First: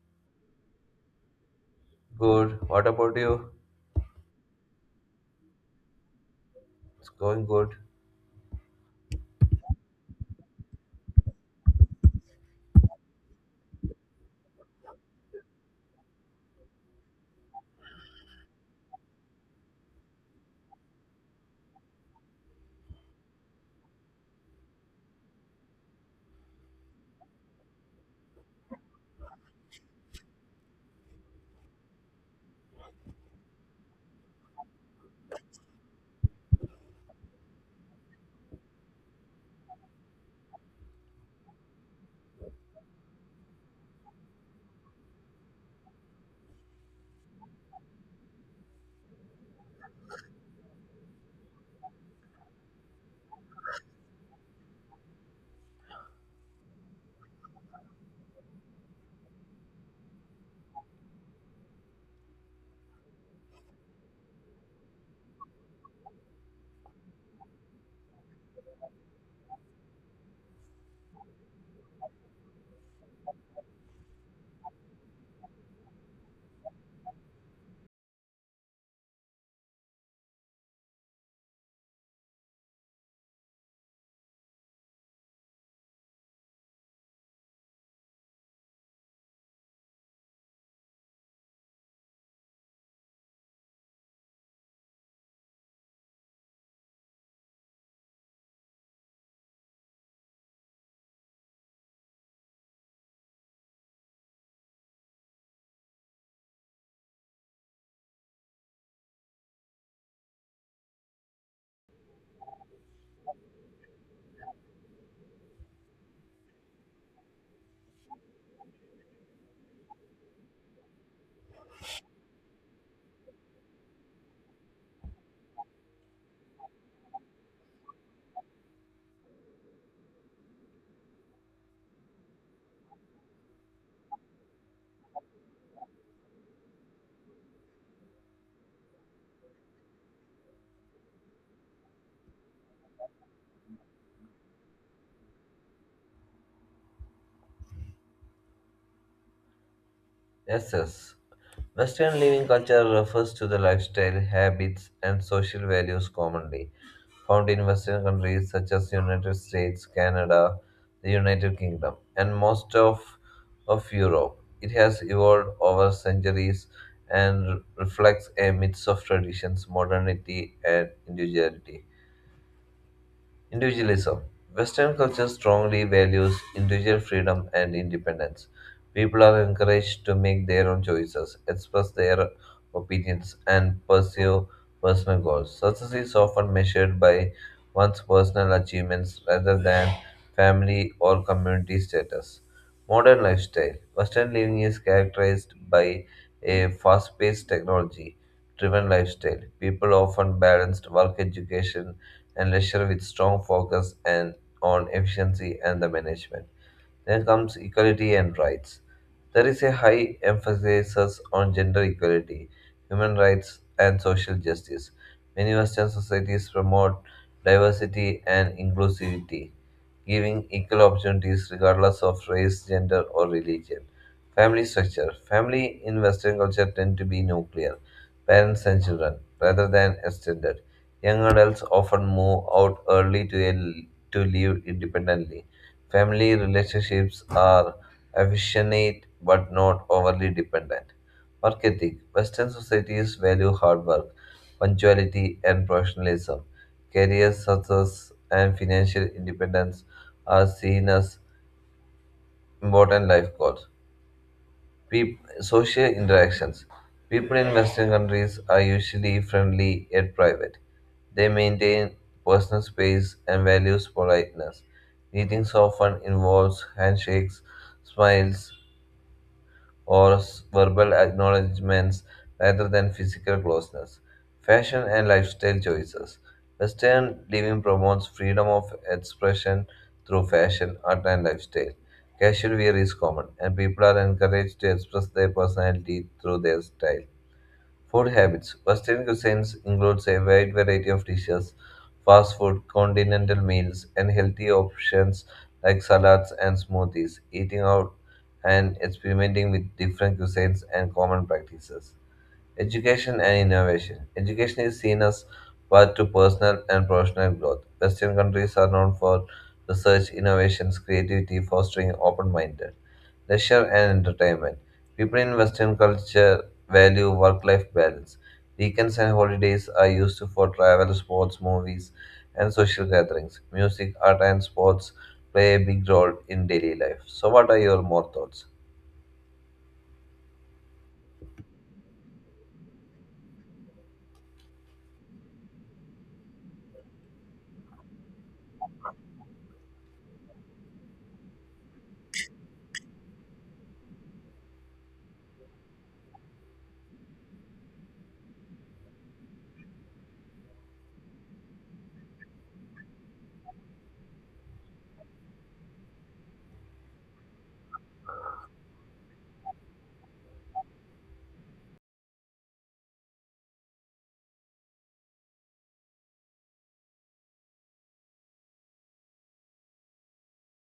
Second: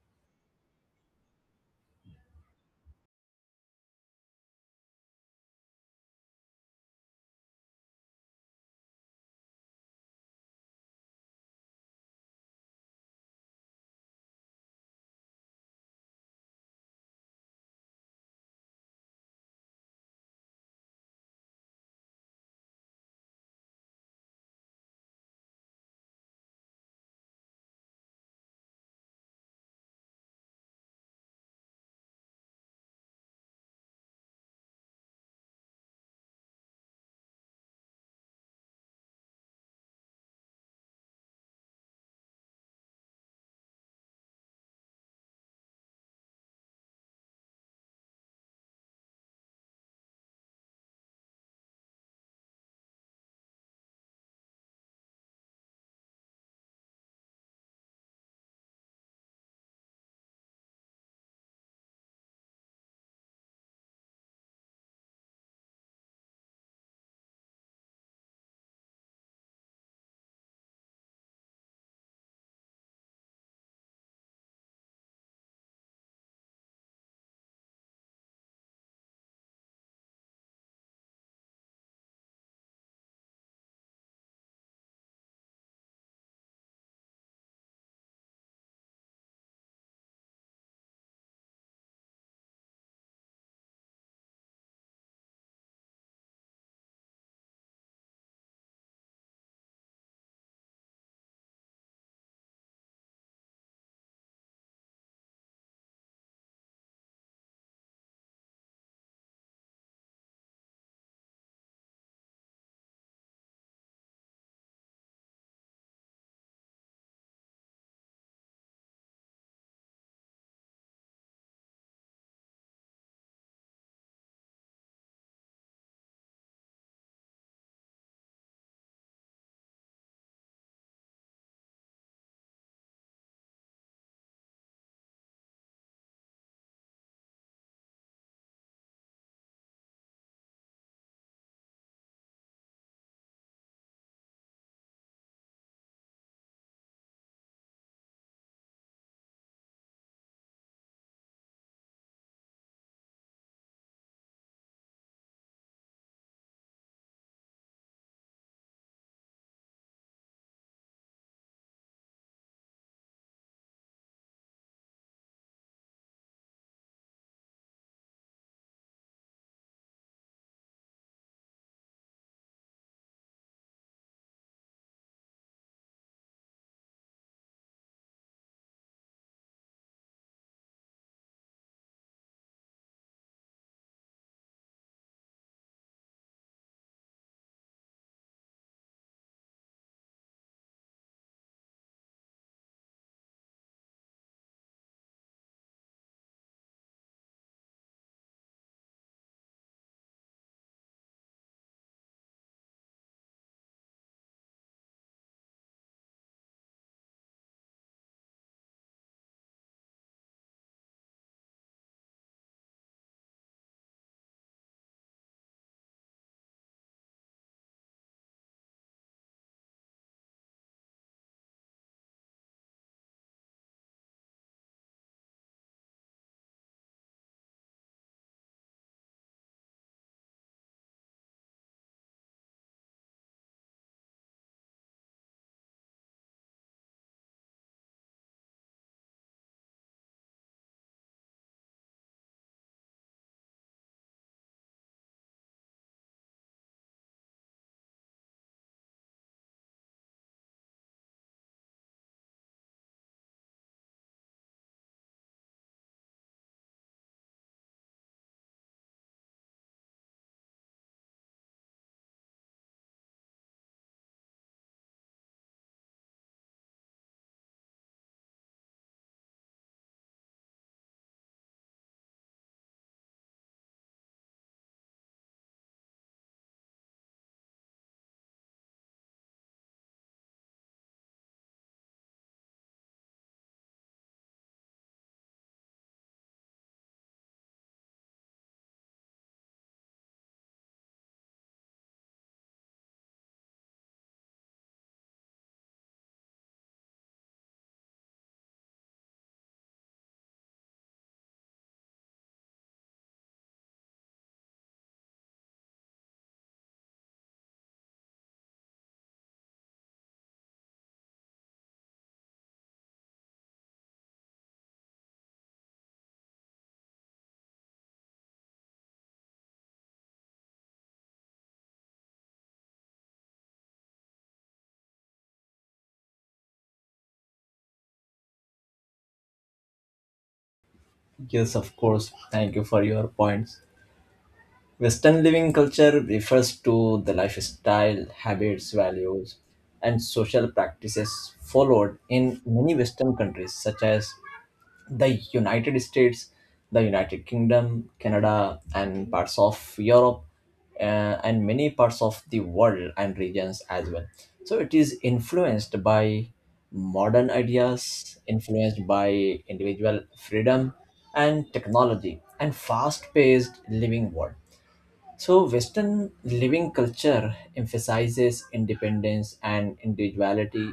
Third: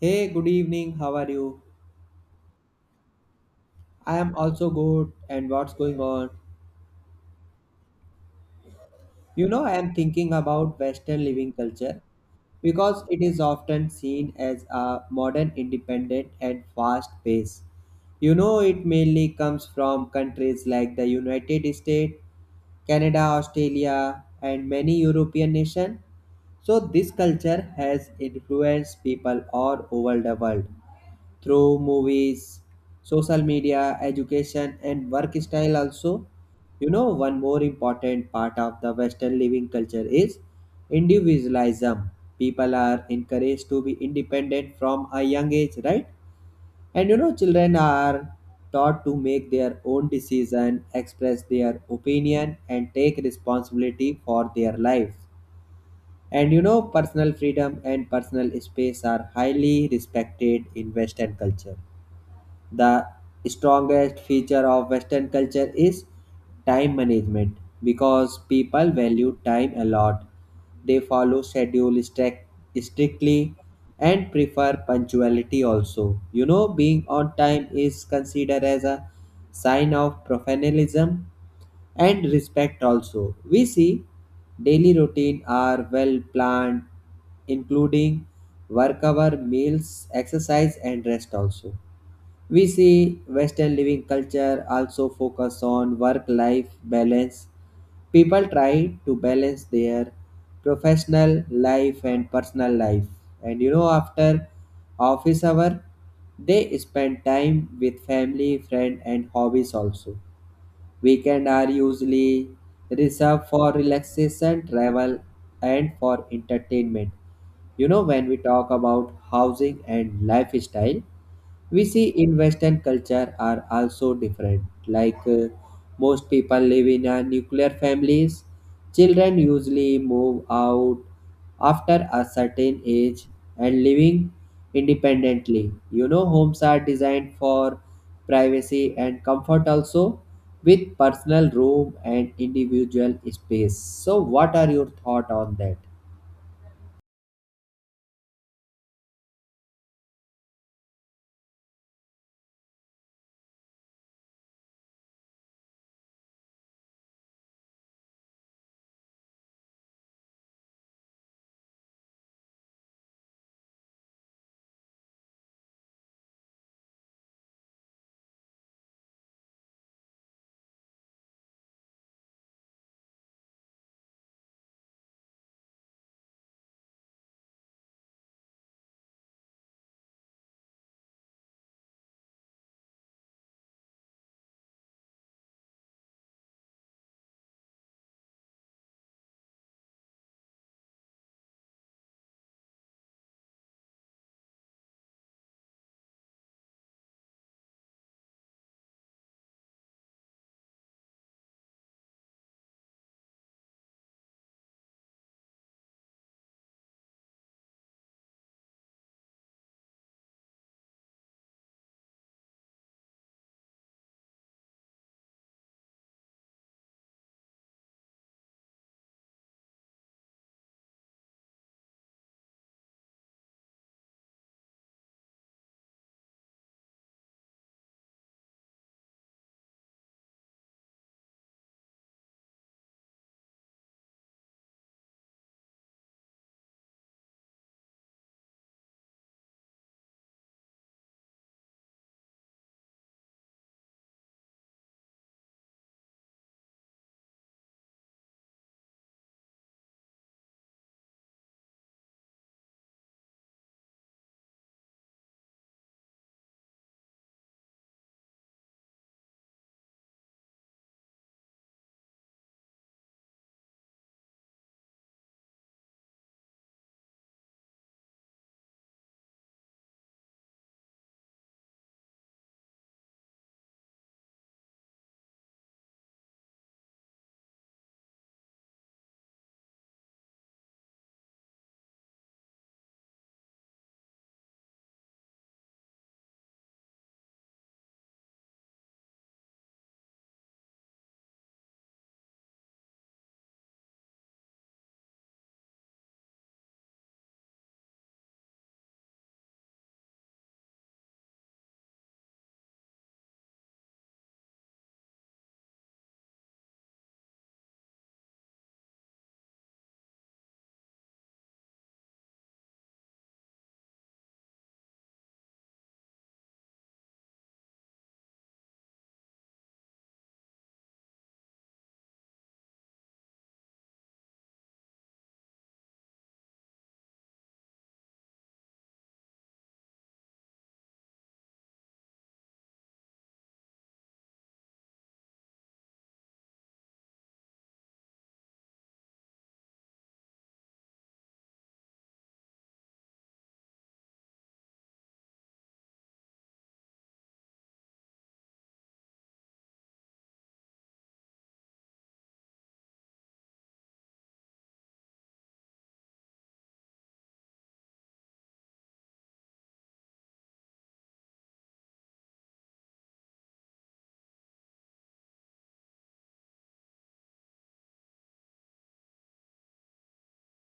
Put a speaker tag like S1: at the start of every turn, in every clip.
S1: Hey, good evening. How are you?
S2: Good. What about you?
S1: I am also good. And what's going on?
S2: It's going good.
S1: I am thinking about Western living culture because it is often seen as a modern, independent, and fast pace. It mainly comes from countries like the United States, Canada, Australia, and many European nations. So, this culture has influenced people all over the world through movies, social media, education, and work style also. One more important part of the Western living culture is individualism. People are encouraged to be independent from a young age, right? And children are taught to make their own decision, express their opinion, and take responsibility for their lives. And personal freedom and personal space are highly respected in Western culture. The strongest feature of western culture is time management because people value time a lot. They follow schedule strictly and prefer punctuality also. You know, being on time is considered as a sign of professionalism and respect also. We see daily routine are well planned including work hour meals exercise and rest also. We see Western living culture also focus on work-life balance. People try to balance their professional life and personal life. And after office hour, they spend time with family, friend, and hobbies also. Weekend are usually reserved for relaxation, travel, and for entertainment. When we talk about housing and lifestyle, we see in western culture are also different like most people live in a nuclear families. Children usually move out after a certain age and living independently. You know, homes are designed for privacy and comfort also, with personal room and individual space. So what are your thought on that?
S2: Yes, yes. Western living culture refers to the lifestyle, habits, and social values commonly found in Western countries such as United States, Canada, the United Kingdom, and of Europe. It has evolved over centuries and reflects a mix of traditions, modernity, and individuality. Individualism. Western culture strongly values individual freedom and independence. People are encouraged to make their own choices, express their opinions, and pursue personal goals. Success is often measured by one's personal achievements rather than family or community status. Modern lifestyle. Western living is characterized by a fast paced, technology driven lifestyle. People often balance work, education, and leisure with strong focus and on efficiency and the management. Then comes equality and rights. There is a high emphasis on gender equality, human rights, and social justice. Many Western societies promote diversity and inclusivity, giving equal opportunities regardless of race, gender, or religion. Family structure. Family in Western culture tend to be nuclear, parents and children, rather than extended. Young adults often move out early to live independently. Family relationships are affectionate but not overly dependent. Work ethic. Western societies value hard work, punctuality, and professionalism. Career success and financial independence are seen as important life goals. Social interactions. People in Western countries are usually friendly yet private. They maintain personal space and values politeness. Meetings often involves handshakes, smiles, or verbal acknowledgments rather than physical closeness. Fashion and lifestyle choices. Western living promotes freedom of expression through fashion, art, and lifestyle. Casual wear is common, and people are encouraged to express their personality through their style. Food habits. Western cuisines includes a wide variety of dishes, fast food, continental meals, and healthy options like salads and smoothies. Eating out and experimenting with different cuisines and common practices. Education and innovation. Education is seen as path to personal and professional growth. Western countries are known for research, innovations, creativity, fostering open-minded. Leisure and entertainment. People in Western culture value work-life balance. Weekends and holidays are used for travel, sports, movies, and social gatherings. Music, art, and sports play a big role in daily life. So, what are your more thoughts?
S3: Yes, of course. Thank you for your points. Western living culture refers to the lifestyle, habits, values, and social practices followed in many Western countries, such as the United States, the United Kingdom, Canada, and parts of Europe, uh, and many parts of the world and regions as well. So it is influenced by modern ideas, influenced by individual freedom and technology, and fast paced living world. So, Western living culture emphasizes independence and individuality,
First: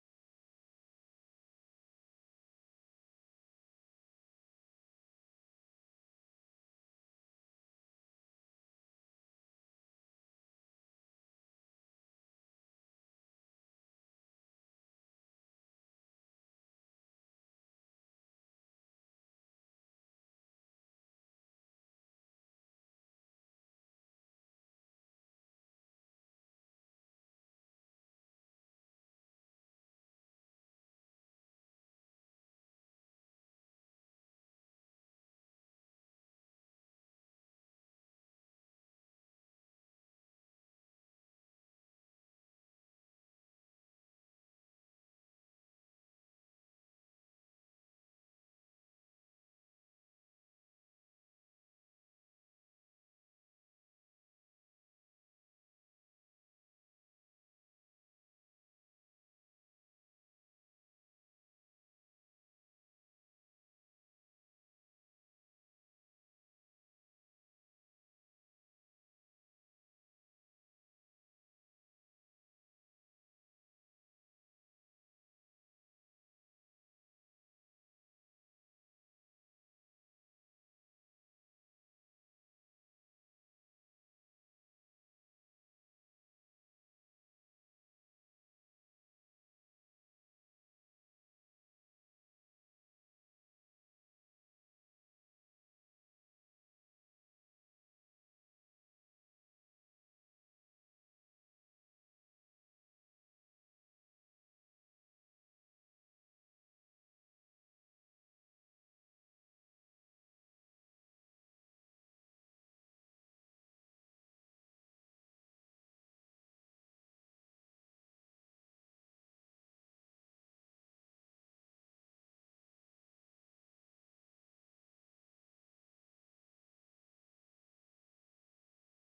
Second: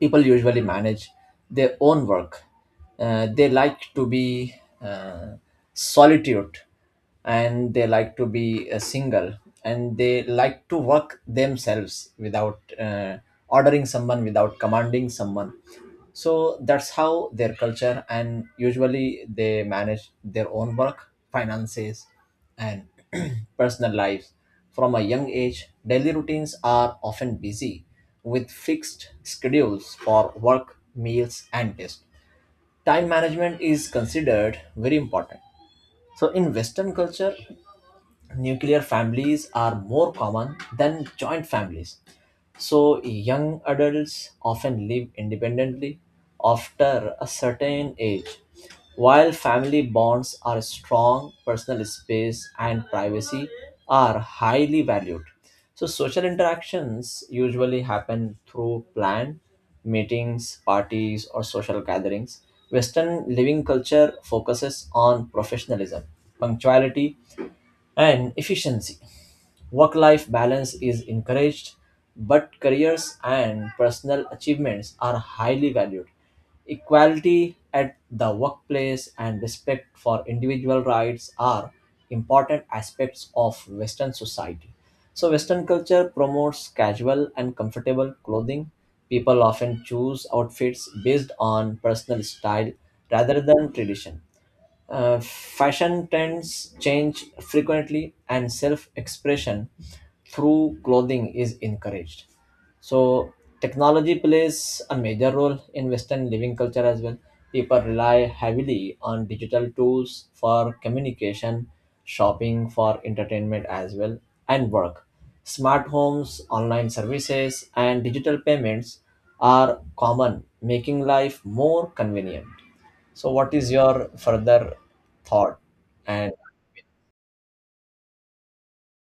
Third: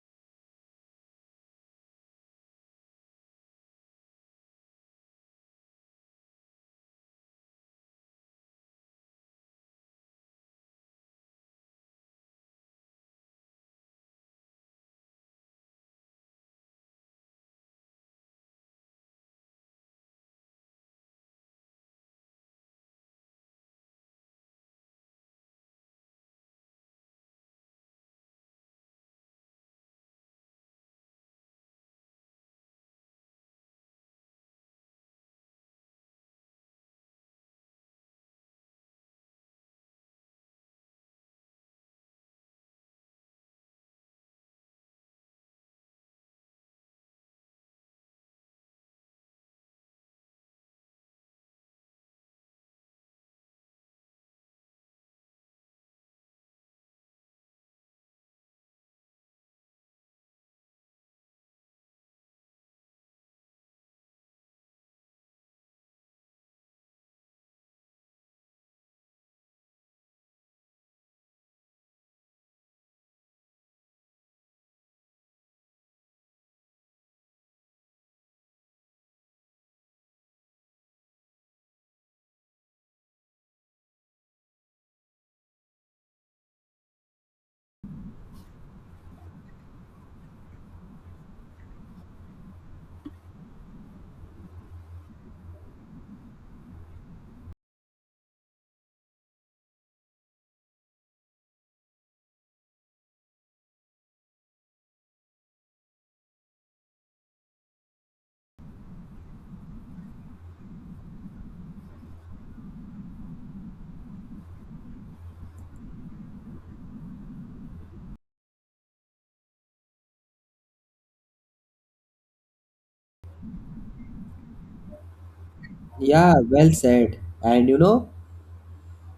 S3: people usually manage their own work. They like to be uh, solitude, and they like to be single, and they like to work themselves without ordering someone, without commanding someone. So that's how their culture, and usually they manage their own work, finances, and personal lives. From a young age, daily routines are often busy with fixed schedules for work, meals, and rest. Time management is considered very important. So, in Western culture, nuclear families are more common than joint families. So, young adults often live independently after a certain age. While family bonds are strong, personal space and privacy are highly valued. So, social interactions usually happen through planned meetings, parties, or social gatherings. Western living culture focuses on professionalism, punctuality, and efficiency. Work life balance is encouraged, but careers and personal achievements are highly valued. Equality at the workplace and respect for individual rights are important aspects of Western society. So, Western culture promotes casual and comfortable clothing. People often choose outfits based on personal style rather than tradition. Fashion trends change frequently, and self expression through clothing is encouraged. So, technology plays a major role in Western living culture as well. People rely heavily on digital tools for communication, shopping, for entertainment as well, and work. Smart homes, online services, and digital payments are common, making life more convenient. So, what is your further thought? And
S1: Yeah, well said. And you know,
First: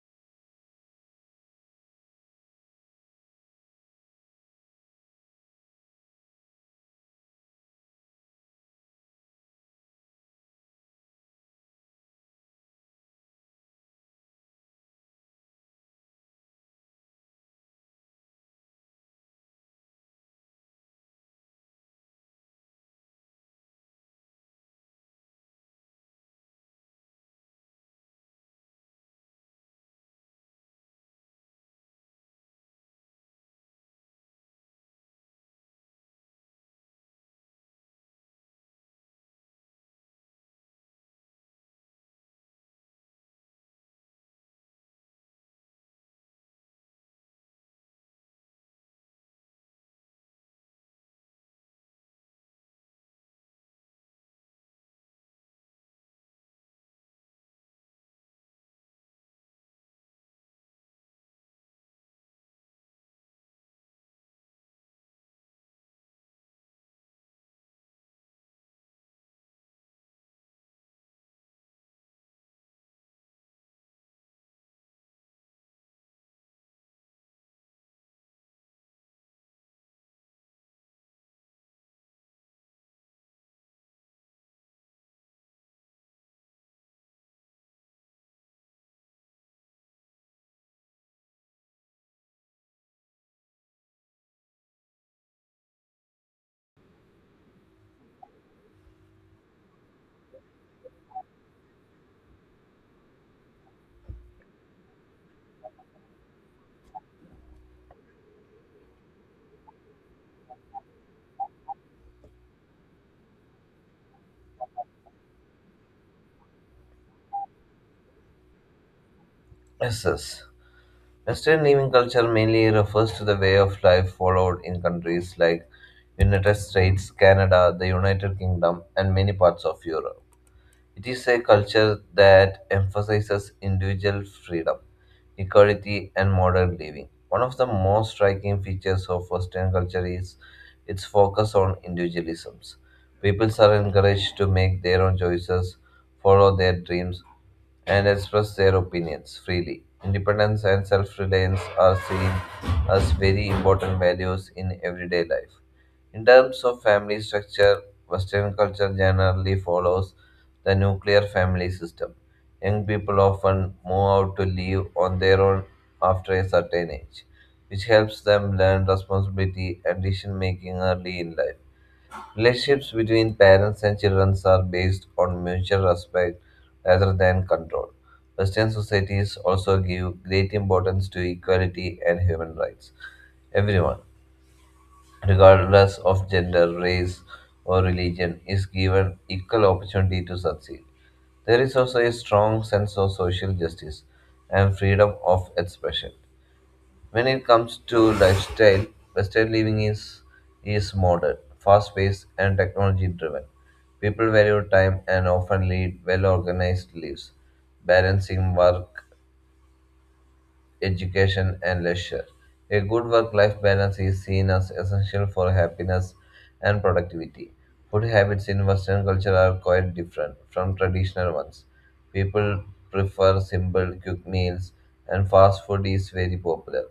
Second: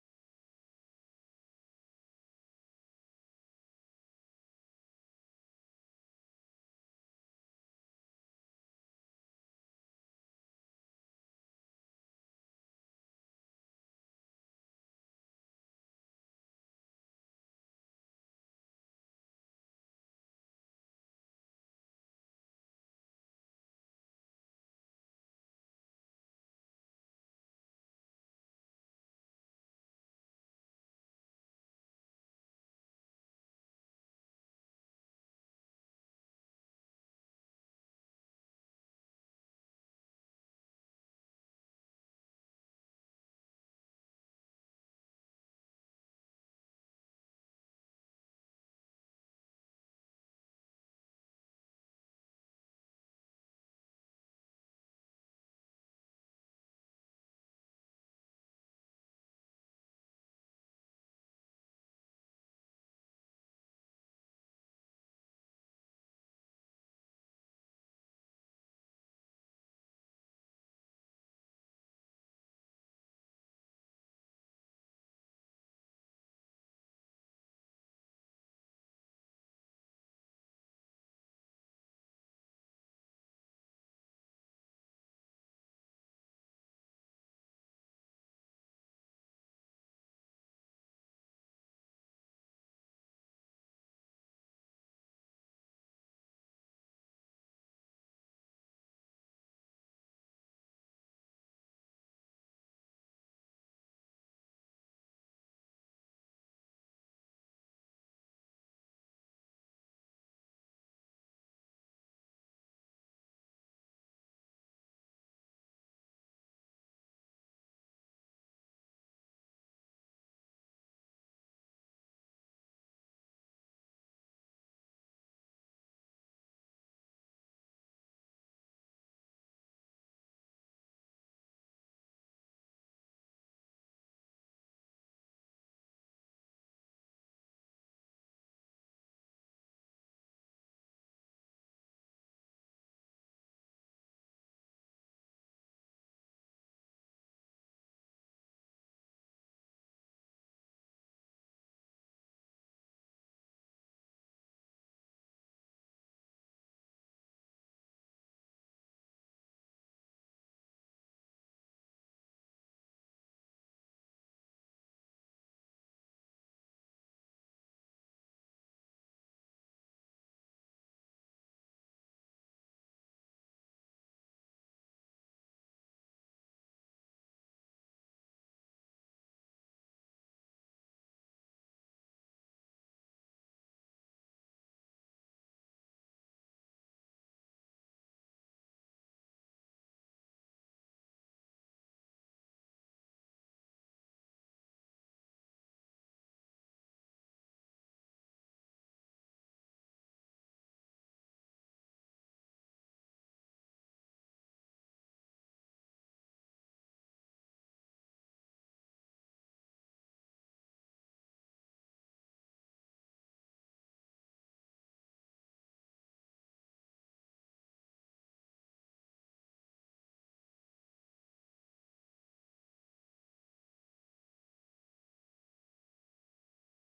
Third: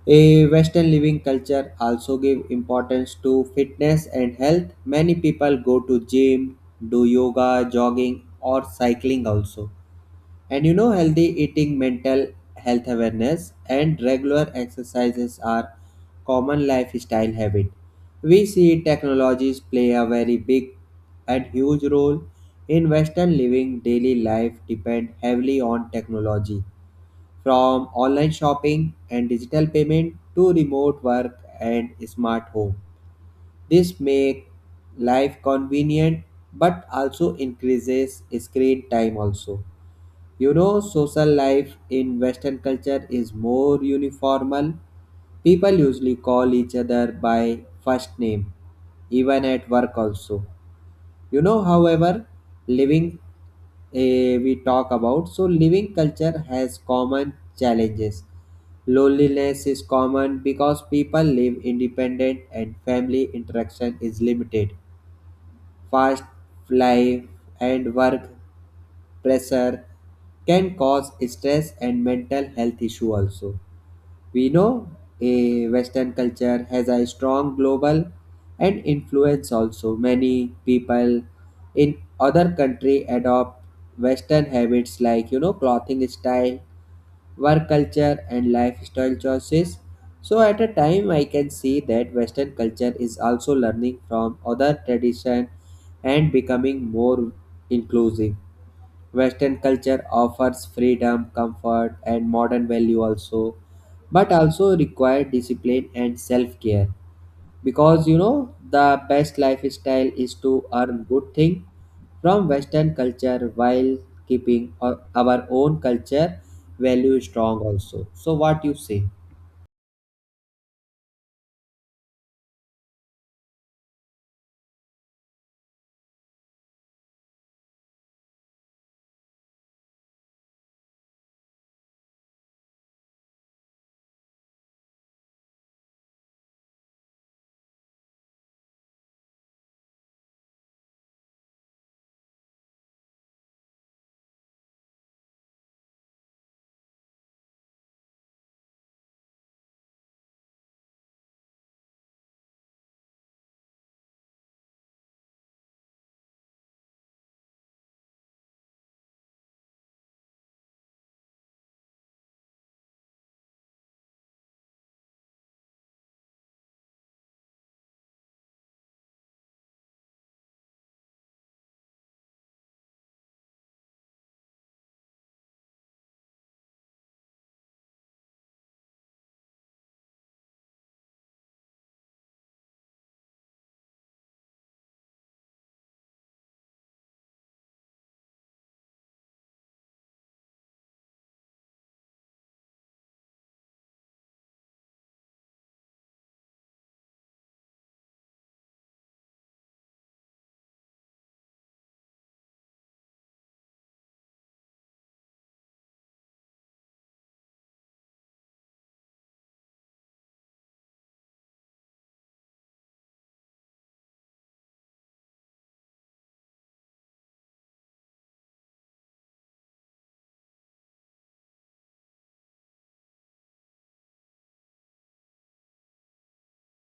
S1: a Western living culture also give importance to fitness and health. Many people go to gym, do yoga, jogging or cycling also. And you know, healthy eating, mental health awareness and regular exercises are common lifestyle habit. We see technologies play a very big and huge role in western living. Daily life depend heavily on technology, from online shopping and digital payment to remote work and smart home. This make life convenient but also increases screen time also. You know social life in western culture is more uniformal. People usually call each other by first name even at work also. You know, however, living eh, we talk about. So, living culture has common challenges. Loneliness is common because people live independent and family interaction is limited. Fast life and work pressure can cause stress and mental health issue also. We know a Western culture has a strong global and influence also. Many people in other country adopt Western habits like clothing style, work culture, and lifestyle choices. So at a time, I can see that Western culture is also learning from other tradition and becoming more inclusive. Western culture offers freedom, comfort, and modern value also, but also require discipline and self care. Because the best lifestyle is to earn good thing from Western culture while keeping our own culture value strong also. So, what you say?
S2: Yes, yes. Western living culture mainly refers to the way of life followed in countries like United States, Canada, the United Kingdom, and many parts of Europe. It is a culture that emphasizes individual freedom, equality, and modern living. One of the most striking features of Western culture is its focus on individualisms. People are encouraged to make their own choices, follow their dreams, and express their opinions freely. Independence and self reliance are seen as very important values in everyday life. In terms of family structure, Western culture generally follows the nuclear family system. Young people often move out to live on their own after a certain age, which helps them learn responsibility and decision making early in life. Relationships between parents and children are based on mutual respect rather than control. Western societies also give great importance to equality and human rights. Everyone, regardless of gender, race, or religion, is given equal opportunity to succeed. There is also a strong sense of social justice and freedom of expression. When it comes to lifestyle, Western living is modern, fast paced, and technology driven. People value time and often lead well organized lives, balancing work, education, and leisure. A good work life balance is seen as essential for happiness and productivity. Food habits in Western culture are quite different from traditional ones. People prefer simple, quick meals, and fast food is very popular.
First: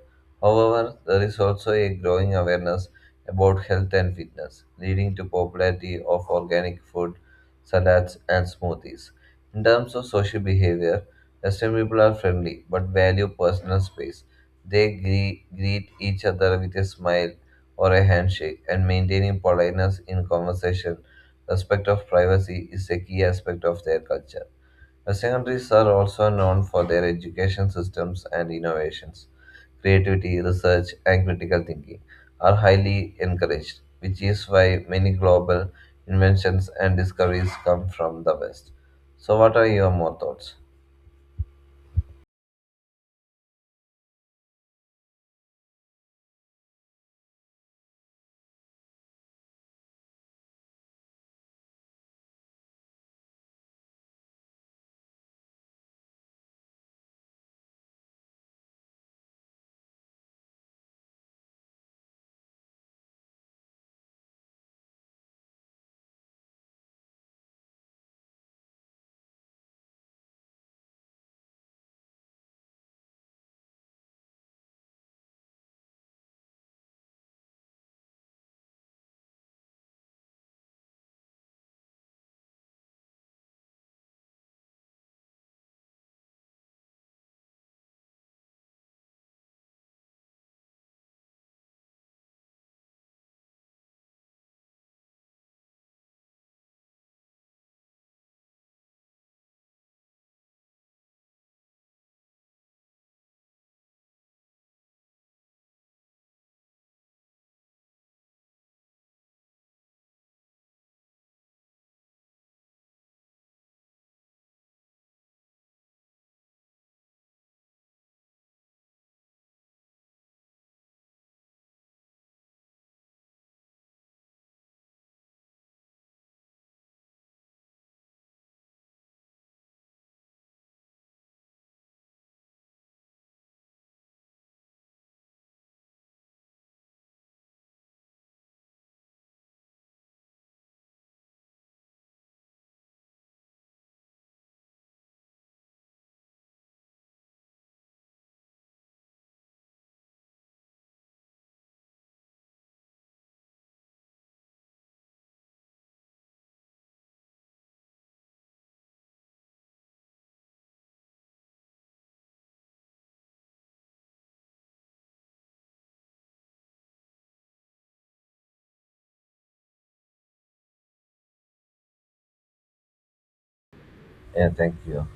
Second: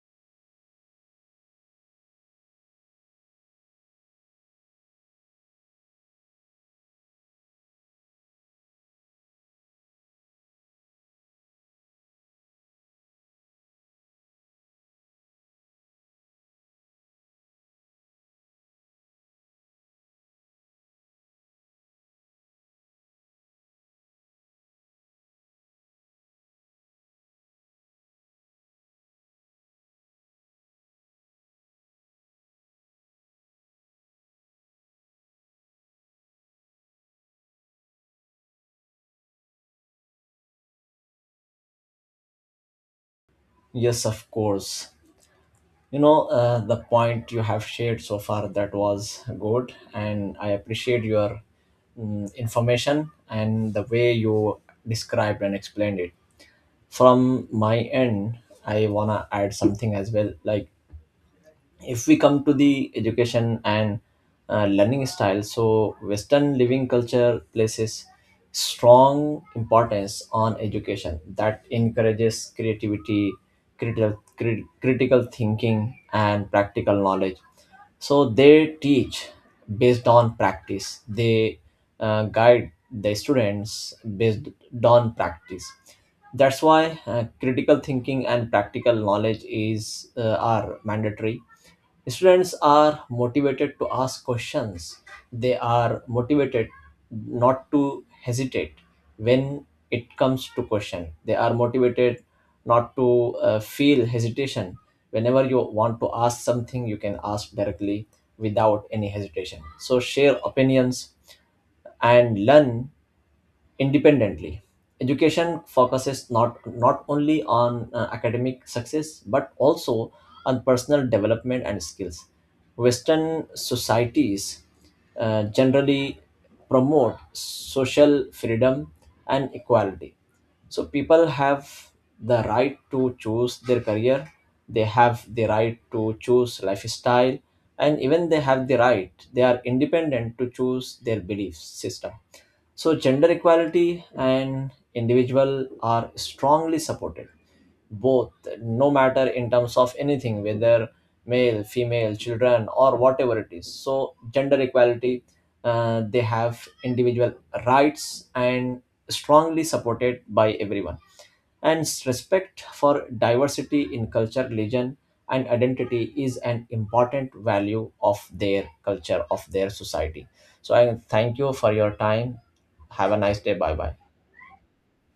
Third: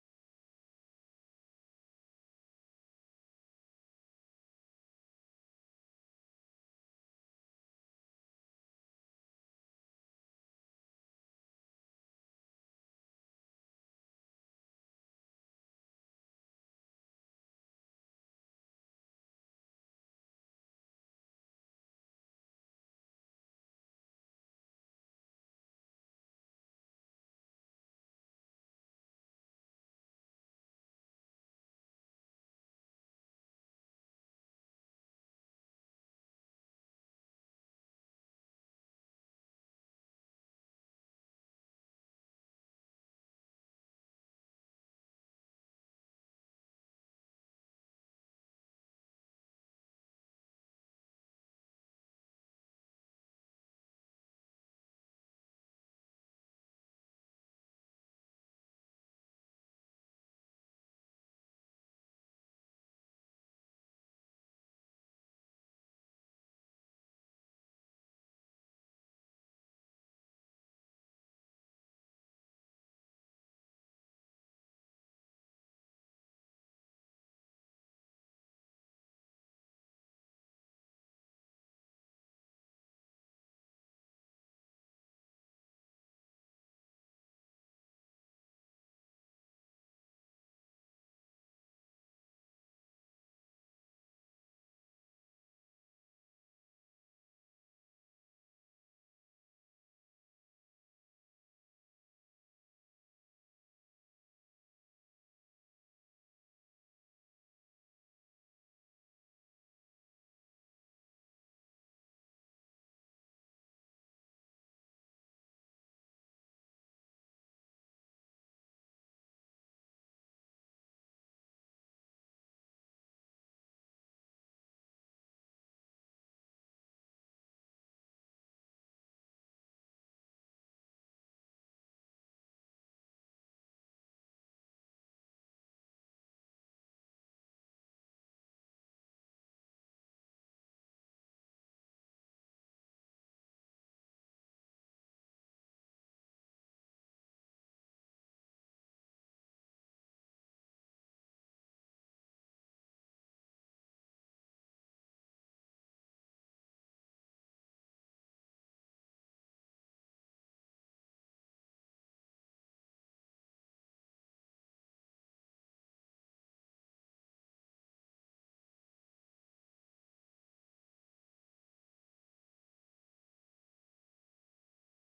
S2: However, there is also a growing awareness about health and fitness, leading to popularity of organic food, salads, and smoothies. In terms of social behavior, Western people are friendly but value personal space. They greet each other with a smile or a handshake, and maintaining politeness in conversation, respect of privacy is a key aspect of their culture. Western countries are also known for their education systems and innovations. Creativity, research, and critical thinking are highly encouraged, which is why many global inventions and discoveries come from the West. So, what are your more thoughts?
S3: yes, of course, the point you have shared so far, that was good, and I appreciate your information and the way you described and explained it. From my end, I wanna add something as well. Like, if we come to the education and learning style, so western living culture places strong importance on education that encourages creativity, critical thinking, and practical knowledge. So they teach based on practice. They guide the students based on practice. That's why critical thinking and practical knowledge is are mandatory. Students are motivated to ask questions. They are motivated not to hesitate when it comes to question. They are motivated not to feel hesitation. Whenever you want to ask something, you can ask directly without any hesitation. So share opinions and learn independently. Education focuses not only on academic success but also on personal development and skills. Western societies generally promote social freedom and equality. So people have the right to choose their career, they have the right to choose lifestyle, and even they have the right, they are independent to choose their belief system. So, gender equality and individual are strongly supported, both, no matter in terms of anything, whether male, female, children, or whatever it is. So, gender equality, they have individual rights and strongly supported by everyone. And respect for diversity in culture, religion, and identity is an important value of their culture, of their society. So, I thank you for your time. Have a nice day. Bye bye.
S2: Yeah, thank you.